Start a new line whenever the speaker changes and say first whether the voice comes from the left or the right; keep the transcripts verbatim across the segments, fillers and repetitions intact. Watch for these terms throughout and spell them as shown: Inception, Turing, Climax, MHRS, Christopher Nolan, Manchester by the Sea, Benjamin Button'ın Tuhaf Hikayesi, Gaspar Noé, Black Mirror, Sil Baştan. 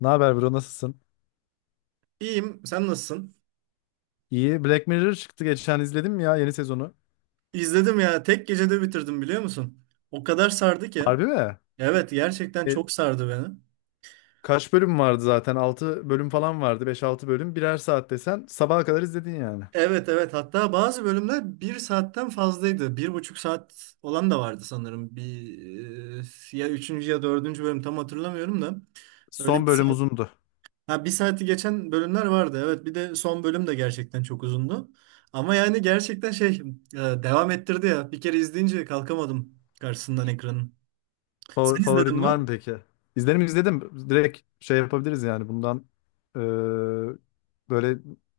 left: Ne haber bro nasılsın?
right: İyiyim. Sen nasılsın?
left: İyi. Black Mirror çıktı geçen izledim ya yeni sezonu.
right: İzledim ya. Tek gecede bitirdim biliyor musun? O kadar sardı ki.
left: Harbi mi?
right: Evet, gerçekten
left: E,
right: çok sardı beni.
left: Kaç bölüm vardı zaten? Altı bölüm falan vardı. Beş altı bölüm. Birer saat desen sabaha kadar izledin yani.
right: Evet evet hatta bazı bölümler bir saatten fazlaydı. Bir buçuk saat olan da vardı sanırım. Bir e, ya üçüncü ya dördüncü bölüm tam hatırlamıyorum da. Öyle
left: Son
right: bir
left: bölüm
right: saat.
left: uzundu.
right: Ha, bir saati geçen bölümler vardı. Evet, bir de son bölüm de gerçekten çok uzundu. Ama yani gerçekten şey e, devam ettirdi ya. Bir kere izleyince kalkamadım karşısından ekranın.
left: Favor-
right: Sen izledin
left: Favorin
right: mi?
left: var mı peki? İzledim izledim. Direkt şey yapabiliriz yani bundan e, böyle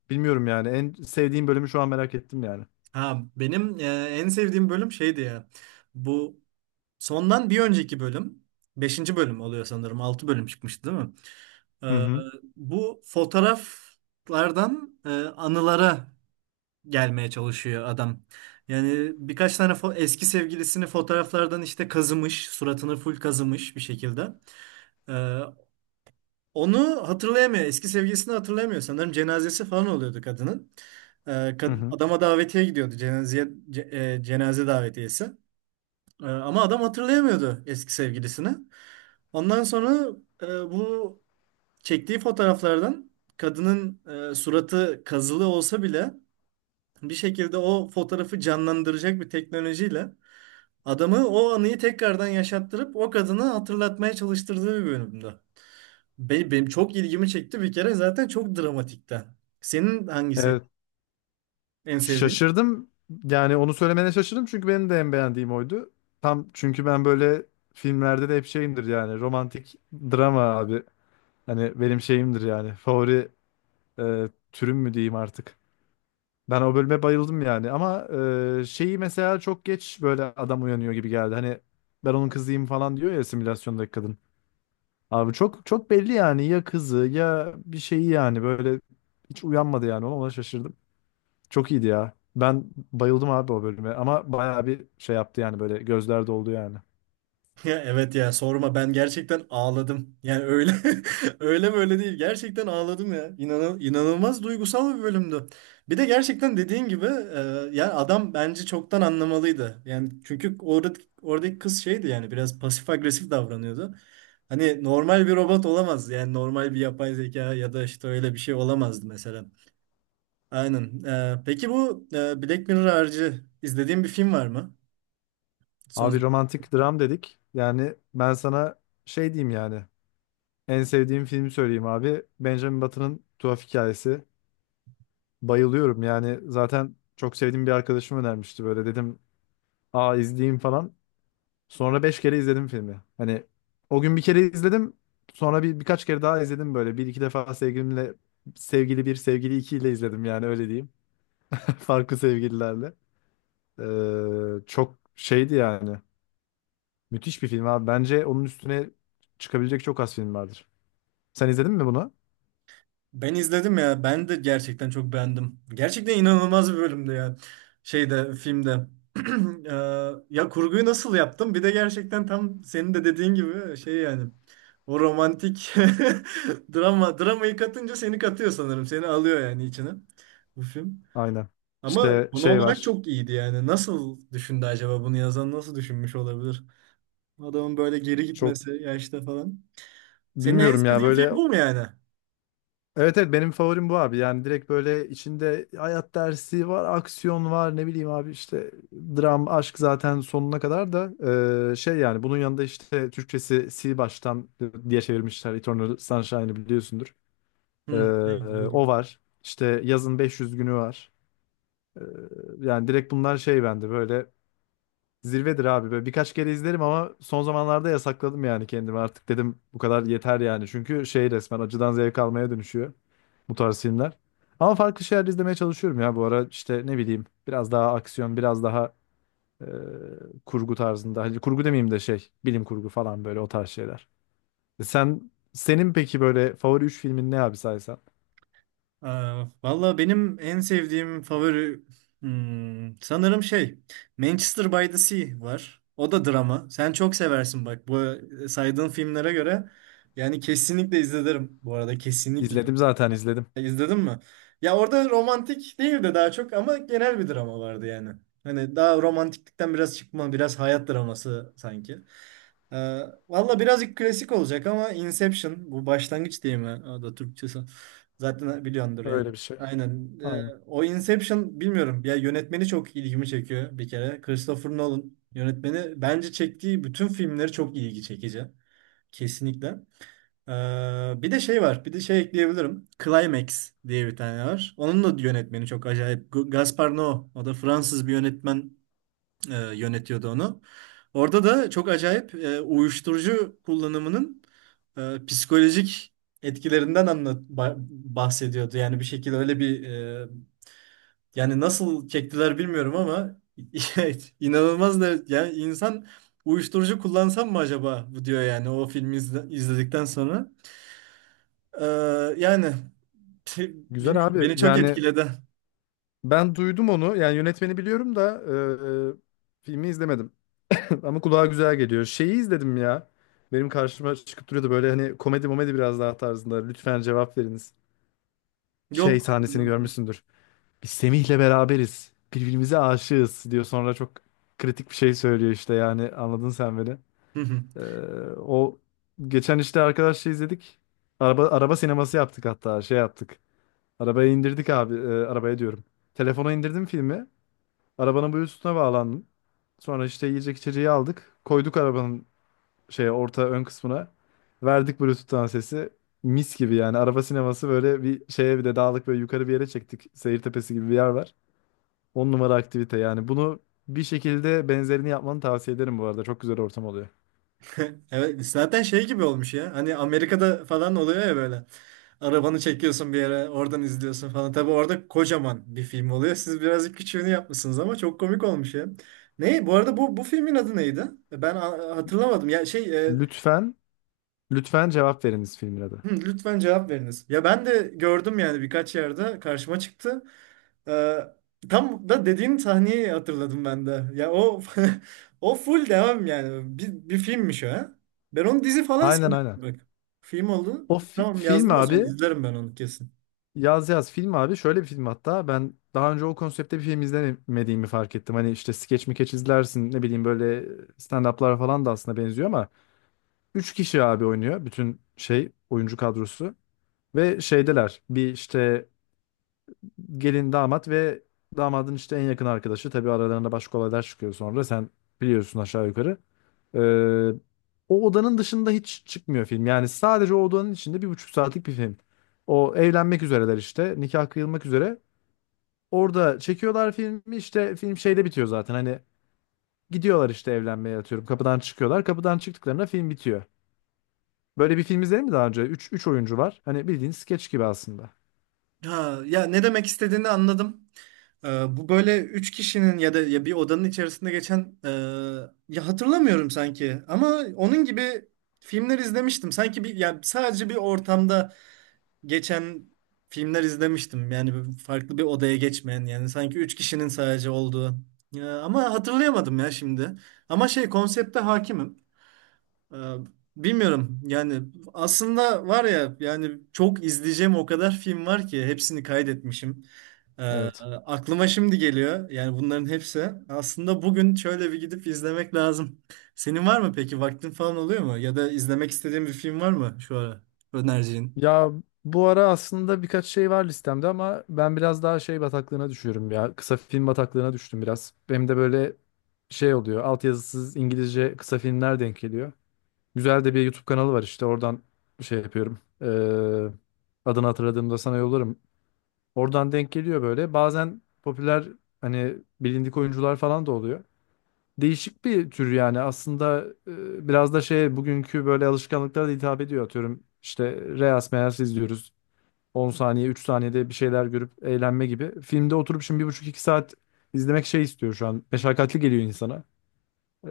left: bilmiyorum yani. En sevdiğim bölümü şu an merak ettim yani.
right: Ha, benim e, en sevdiğim bölüm şeydi ya. Bu sondan bir önceki bölüm. Beşinci bölüm oluyor sanırım. Altı bölüm çıkmıştı değil mi?
left: Hı
right: E,
left: hı.
right: Bu fotoğraflardan e, anılara gelmeye çalışıyor adam. Yani birkaç tane fo- eski sevgilisini fotoğraflardan işte kazımış. Suratını full kazımış bir şekilde. E, Onu hatırlayamıyor. Eski sevgilisini hatırlayamıyor. Sanırım cenazesi falan oluyordu kadının. Ee,
left: Hı
right: kad-
left: hı.
right: adama davetiye gidiyordu. Cenazeye, ce- e, cenaze davetiyesi. Ee, ama adam hatırlayamıyordu eski sevgilisini. Ondan sonra e, bu çektiği fotoğraflardan kadının e, suratı kazılı olsa bile bir şekilde o fotoğrafı canlandıracak bir teknolojiyle adamı o anıyı tekrardan yaşattırıp o kadını hatırlatmaya çalıştırdığı bir bölümde. Be- Benim çok ilgimi çekti bir kere zaten, çok dramatikten. Senin hangisi
left: Evet.
right: en sevdiğin?
left: Şaşırdım. Yani onu söylemene şaşırdım çünkü benim de en beğendiğim oydu. Tam çünkü ben böyle filmlerde de hep şeyimdir yani romantik drama abi. Hani benim şeyimdir yani favori e, türüm mü diyeyim artık. Ben o bölüme bayıldım yani ama e, şeyi mesela çok geç böyle adam uyanıyor gibi geldi. Hani ben onun kızıyım falan diyor ya simülasyondaki kadın. Abi çok çok belli yani ya kızı ya bir şeyi yani böyle hiç uyanmadı yani ona ona şaşırdım. Çok iyiydi ya. Ben bayıldım abi o bölüme ama bayağı bir şey yaptı yani böyle gözler doldu yani.
right: Ya evet, ya sorma, ben gerçekten ağladım. Yani öyle öyle böyle değil, gerçekten ağladım ya. İnanıl inanılmaz duygusal bir bölümdü. Bir de gerçekten dediğin gibi e, yani adam bence çoktan anlamalıydı. Yani çünkü orada oradaki kız şeydi yani, biraz pasif agresif davranıyordu. Hani normal bir robot olamaz yani, normal bir yapay zeka ya da işte öyle bir şey olamazdı mesela. Aynen. Ee, peki bu e, Black Mirror harici izlediğin bir film var mı? Son
left: Abi romantik dram dedik. Yani ben sana şey diyeyim yani. En sevdiğim filmi söyleyeyim abi. Benjamin Button'ın Tuhaf Hikayesi. Bayılıyorum yani zaten çok sevdiğim bir arkadaşım önermişti böyle dedim. Aa izleyeyim falan. Sonra beş kere izledim filmi. Hani o gün bir kere izledim. Sonra bir birkaç kere daha izledim böyle. Bir iki defa sevgilimle sevgili bir, sevgili iki ile izledim yani öyle diyeyim. Farklı sevgililerle. Ee, çok şeydi yani. Müthiş bir film abi. Bence onun üstüne çıkabilecek çok az film vardır. Sen izledin mi bunu?
right: Ben izledim ya. Ben de gerçekten çok beğendim. Gerçekten inanılmaz bir bölümdü ya. Şeyde, filmde. Ee, Ya kurguyu nasıl yaptım? Bir de gerçekten tam senin de dediğin gibi şey yani. O romantik drama dramayı katınca seni katıyor sanırım. Seni alıyor yani içine bu film.
left: Aynen.
right: Ama
left: İşte
right: konu
left: şey
right: olarak
left: var.
right: çok iyiydi yani. Nasıl düşündü acaba bunu yazan, nasıl düşünmüş olabilir? Adamın böyle geri
left: Çok
right: gitmesi yaşta falan. Senin en
left: bilmiyorum ya
right: sevdiğin
left: böyle.
right: film bu mu yani?
left: Evet evet benim favorim bu abi. Yani direkt böyle içinde hayat dersi var, aksiyon var, ne bileyim abi işte dram, aşk zaten sonuna kadar da eee, şey yani bunun yanında işte Türkçesi Sil Baştan diye çevirmişler. Eternal Sunshine'ı biliyorsundur.
right: Hı,
left: Eee,
right: evet, biliyordum.
left: O var. İşte yazın beş yüz günü var. Eee, Yani direkt bunlar şey bende böyle. Zirvedir abi. Böyle birkaç kere izlerim ama son zamanlarda yasakladım yani kendimi. Artık dedim bu kadar yeter yani. Çünkü şey resmen acıdan zevk almaya dönüşüyor bu tarz filmler. Ama farklı şeyler izlemeye çalışıyorum ya bu ara. İşte ne bileyim biraz daha aksiyon, biraz daha e, kurgu tarzında. Hani kurgu demeyeyim de şey bilim kurgu falan böyle o tarz şeyler. Sen senin peki böyle favori üç filmin ne abi saysan?
right: Aa, valla benim en sevdiğim favori hmm, sanırım şey Manchester by the Sea var. O da drama. Sen çok seversin bak bu e, saydığın filmlere göre. Yani kesinlikle izlerim bu arada, kesinlikle.
left: İzledim zaten izledim.
right: İzledin mi? Ya orada romantik değil de daha çok ama genel bir drama vardı yani. Hani daha romantiklikten biraz çıkma, biraz hayat draması sanki. Ee, Valla birazcık klasik olacak ama Inception, bu başlangıç değil mi? O da Türkçesi. Zaten biliyordur yani.
left: Öyle bir şey.
right: Aynen. Ee,
left: Aynen.
right: o Inception, bilmiyorum. Ya yönetmeni çok ilgimi çekiyor bir kere. Christopher Nolan yönetmeni, bence çektiği bütün filmleri çok ilgi çekici. Kesinlikle. Ee, Bir de şey var. Bir de şey ekleyebilirim. Climax diye bir tane var. Onun da yönetmeni çok acayip. Gu- Gaspar Noé. O da Fransız bir yönetmen, e, yönetiyordu onu. Orada da çok acayip e, uyuşturucu kullanımının e, psikolojik etkilerinden anlat ba- bahsediyordu. Yani bir şekilde öyle bir e, yani nasıl çektiler bilmiyorum ama inanılmaz da yani, insan uyuşturucu kullansam mı acaba bu diyor yani, o filmi izle- izledikten sonra. E, Yani
left: Güzel
right: bilmiyorum,
left: abi.
right: beni çok
left: Yani
right: etkiledi.
left: ben duydum onu. Yani yönetmeni biliyorum da e, e, filmi izlemedim. Ama kulağa güzel geliyor. Şeyi izledim ya. Benim karşıma çıkıp duruyordu böyle hani komedi momedi biraz daha tarzında. Lütfen cevap veriniz. Şey
right: Yok.
left: sahnesini görmüşsündür. Biz Semih'le beraberiz. Birbirimize aşığız diyor. Sonra çok kritik bir şey söylüyor işte yani anladın sen beni. Ee, O geçen işte arkadaşla izledik. Araba araba sineması yaptık hatta şey yaptık. Arabaya indirdik abi. Ee, arabaya diyorum. Telefona indirdim filmi. Arabanın Bluetooth'una bağlandım. Sonra işte yiyecek içeceği aldık. Koyduk arabanın şeye orta ön kısmına. Verdik Bluetooth'tan sesi. Mis gibi yani. Araba sineması böyle bir şeye bir de dağlık böyle yukarı bir yere çektik. Seyirtepesi gibi bir yer var. On numara aktivite yani. Bunu bir şekilde benzerini yapmanı tavsiye ederim bu arada. Çok güzel ortam oluyor.
right: Evet, zaten şey gibi olmuş ya. Hani Amerika'da falan oluyor ya böyle. Arabanı çekiyorsun bir yere, oradan izliyorsun falan. Tabii orada kocaman bir film oluyor. Siz birazcık küçüğünü yapmışsınız ama çok komik olmuş ya. Ne? Bu arada bu bu filmin adı neydi? Ben a- hatırlamadım. Ya şey, e,
left: Lütfen, lütfen cevap veriniz filmin adı.
right: hı, lütfen cevap veriniz. Ya ben de gördüm yani, birkaç yerde karşıma çıktı. Ee, Tam da dediğin sahneyi hatırladım ben de. Ya o o full devam yani. Bir, bir filmmiş o, ha. Ben onu dizi falan
left: Aynen
right: sanıyordum
left: aynen.
right: bak. Film oldu.
left: O fi-
right: Tamam,
left: film
right: yazdım o zaman,
left: abi,
right: izlerim ben onu kesin.
left: Yaz Yaz film abi şöyle bir film hatta. Ben daha önce o konseptte bir film izlemediğimi fark ettim. Hani işte skeç mikeç izlersin ne bileyim böyle stand-up'lar falan da aslında benziyor ama üç kişi abi oynuyor bütün şey oyuncu kadrosu. Ve şeydeler bir işte gelin damat ve damadın işte en yakın arkadaşı. Tabii aralarında başka olaylar çıkıyor sonra. Sen biliyorsun aşağı yukarı. Ee, O odanın dışında hiç çıkmıyor film. Yani sadece o odanın içinde bir buçuk saatlik bir film. O evlenmek üzereler işte. Nikah kıyılmak üzere. Orada çekiyorlar filmi işte film şeyde bitiyor zaten. Hani gidiyorlar işte evlenmeye atıyorum. Kapıdan çıkıyorlar. Kapıdan çıktıklarında film bitiyor. Böyle bir film izledin mi daha önce? üç üç oyuncu var. Hani bildiğin skeç gibi aslında.
right: Ha, ya ne demek istediğini anladım. Ee, bu böyle üç kişinin ya da ya bir odanın içerisinde geçen, e, ya hatırlamıyorum sanki ama onun gibi filmler izlemiştim. Sanki bir, yani sadece bir ortamda geçen filmler izlemiştim. Yani farklı bir odaya geçmeyen, yani sanki üç kişinin sadece olduğu. Ya, ama hatırlayamadım ya şimdi. Ama şey, konsepte hakimim. Ee, Bilmiyorum yani, aslında var ya yani, çok izleyeceğim o kadar film var ki, hepsini kaydetmişim. Ee,
left: Evet.
right: Aklıma şimdi geliyor yani bunların hepsi. Aslında bugün şöyle bir gidip izlemek lazım. Senin var mı peki, vaktin falan oluyor mu? Ya da izlemek istediğin bir film var mı şu ara, önereceğin?
left: Ya bu ara aslında birkaç şey var listemde ama ben biraz daha şey bataklığına düşüyorum ya. Kısa film bataklığına düştüm biraz. Benim de böyle şey oluyor. Altyazısız İngilizce kısa filmler denk geliyor. Güzel de bir YouTube kanalı var işte oradan şey yapıyorum. Ee, adını hatırladığımda sana yollarım. Oradan denk geliyor böyle. Bazen popüler hani bilindik oyuncular falan da oluyor. Değişik bir tür yani aslında e, biraz da şey bugünkü böyle alışkanlıklara da hitap ediyor atıyorum. İşte Reels Meels izliyoruz. On saniye, üç saniyede bir şeyler görüp eğlenme gibi. Filmde oturup şimdi bir buçuk iki saat izlemek şey istiyor şu an. Meşakkatli geliyor insana. Ee,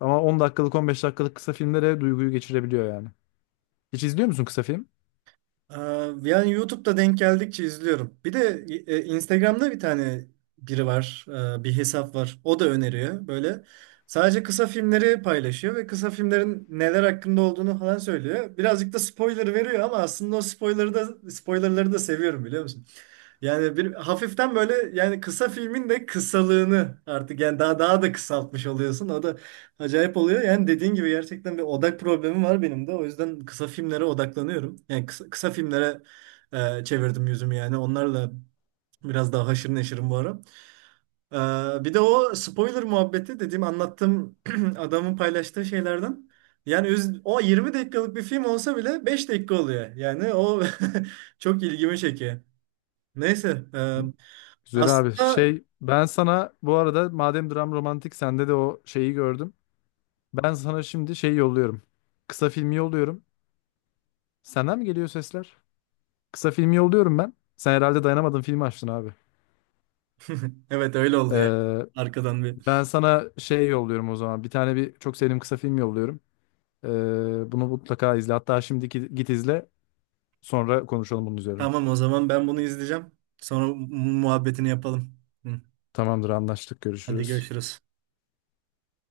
left: Ama on dakikalık, on beş dakikalık kısa filmlere duyguyu geçirebiliyor yani. Hiç izliyor musun kısa film?
right: Aa, Yani YouTube'da denk geldikçe izliyorum. Bir de e, Instagram'da bir tane biri var, e, bir hesap var. O da öneriyor böyle. Sadece kısa filmleri paylaşıyor ve kısa filmlerin neler hakkında olduğunu falan söylüyor. Birazcık da spoiler veriyor ama aslında o spoiler'ı da spoilerları da seviyorum, biliyor musun? Yani bir hafiften böyle yani, kısa filmin de kısalığını artık yani daha daha da kısaltmış oluyorsun. O da Acayip oluyor. Yani dediğin gibi gerçekten bir odak problemi var benim de. O yüzden kısa filmlere odaklanıyorum. Yani kısa, kısa filmlere e, çevirdim yüzümü yani. Onlarla biraz daha haşır neşirim bu ara. E, bir de o spoiler muhabbeti dediğim, anlattığım adamın paylaştığı şeylerden. Yani üz- o yirmi dakikalık bir film olsa bile beş dakika oluyor. Yani o çok ilgimi çekiyor. Neyse. e,
left: Güzel abi.
right: aslında
left: Şey ben sana bu arada madem dram romantik sende de o şeyi gördüm. Ben sana şimdi şey yolluyorum. Kısa filmi yolluyorum. Senden mi geliyor sesler? Kısa filmi yolluyorum ben. Sen herhalde dayanamadın filmi açtın abi.
right: evet, öyle oldu ya.
left: Ee,
right: Arkadan bir.
left: Ben sana şey yolluyorum o zaman. Bir tane bir çok sevdiğim kısa film yolluyorum. Ee, bunu mutlaka izle. Hatta şimdi git git izle. Sonra konuşalım bunun üzerine.
right: Tamam, o zaman ben bunu izleyeceğim. Sonra mu- muhabbetini yapalım. Hı.
left: Tamamdır, anlaştık.
right: Hadi
left: Görüşürüz.
right: görüşürüz.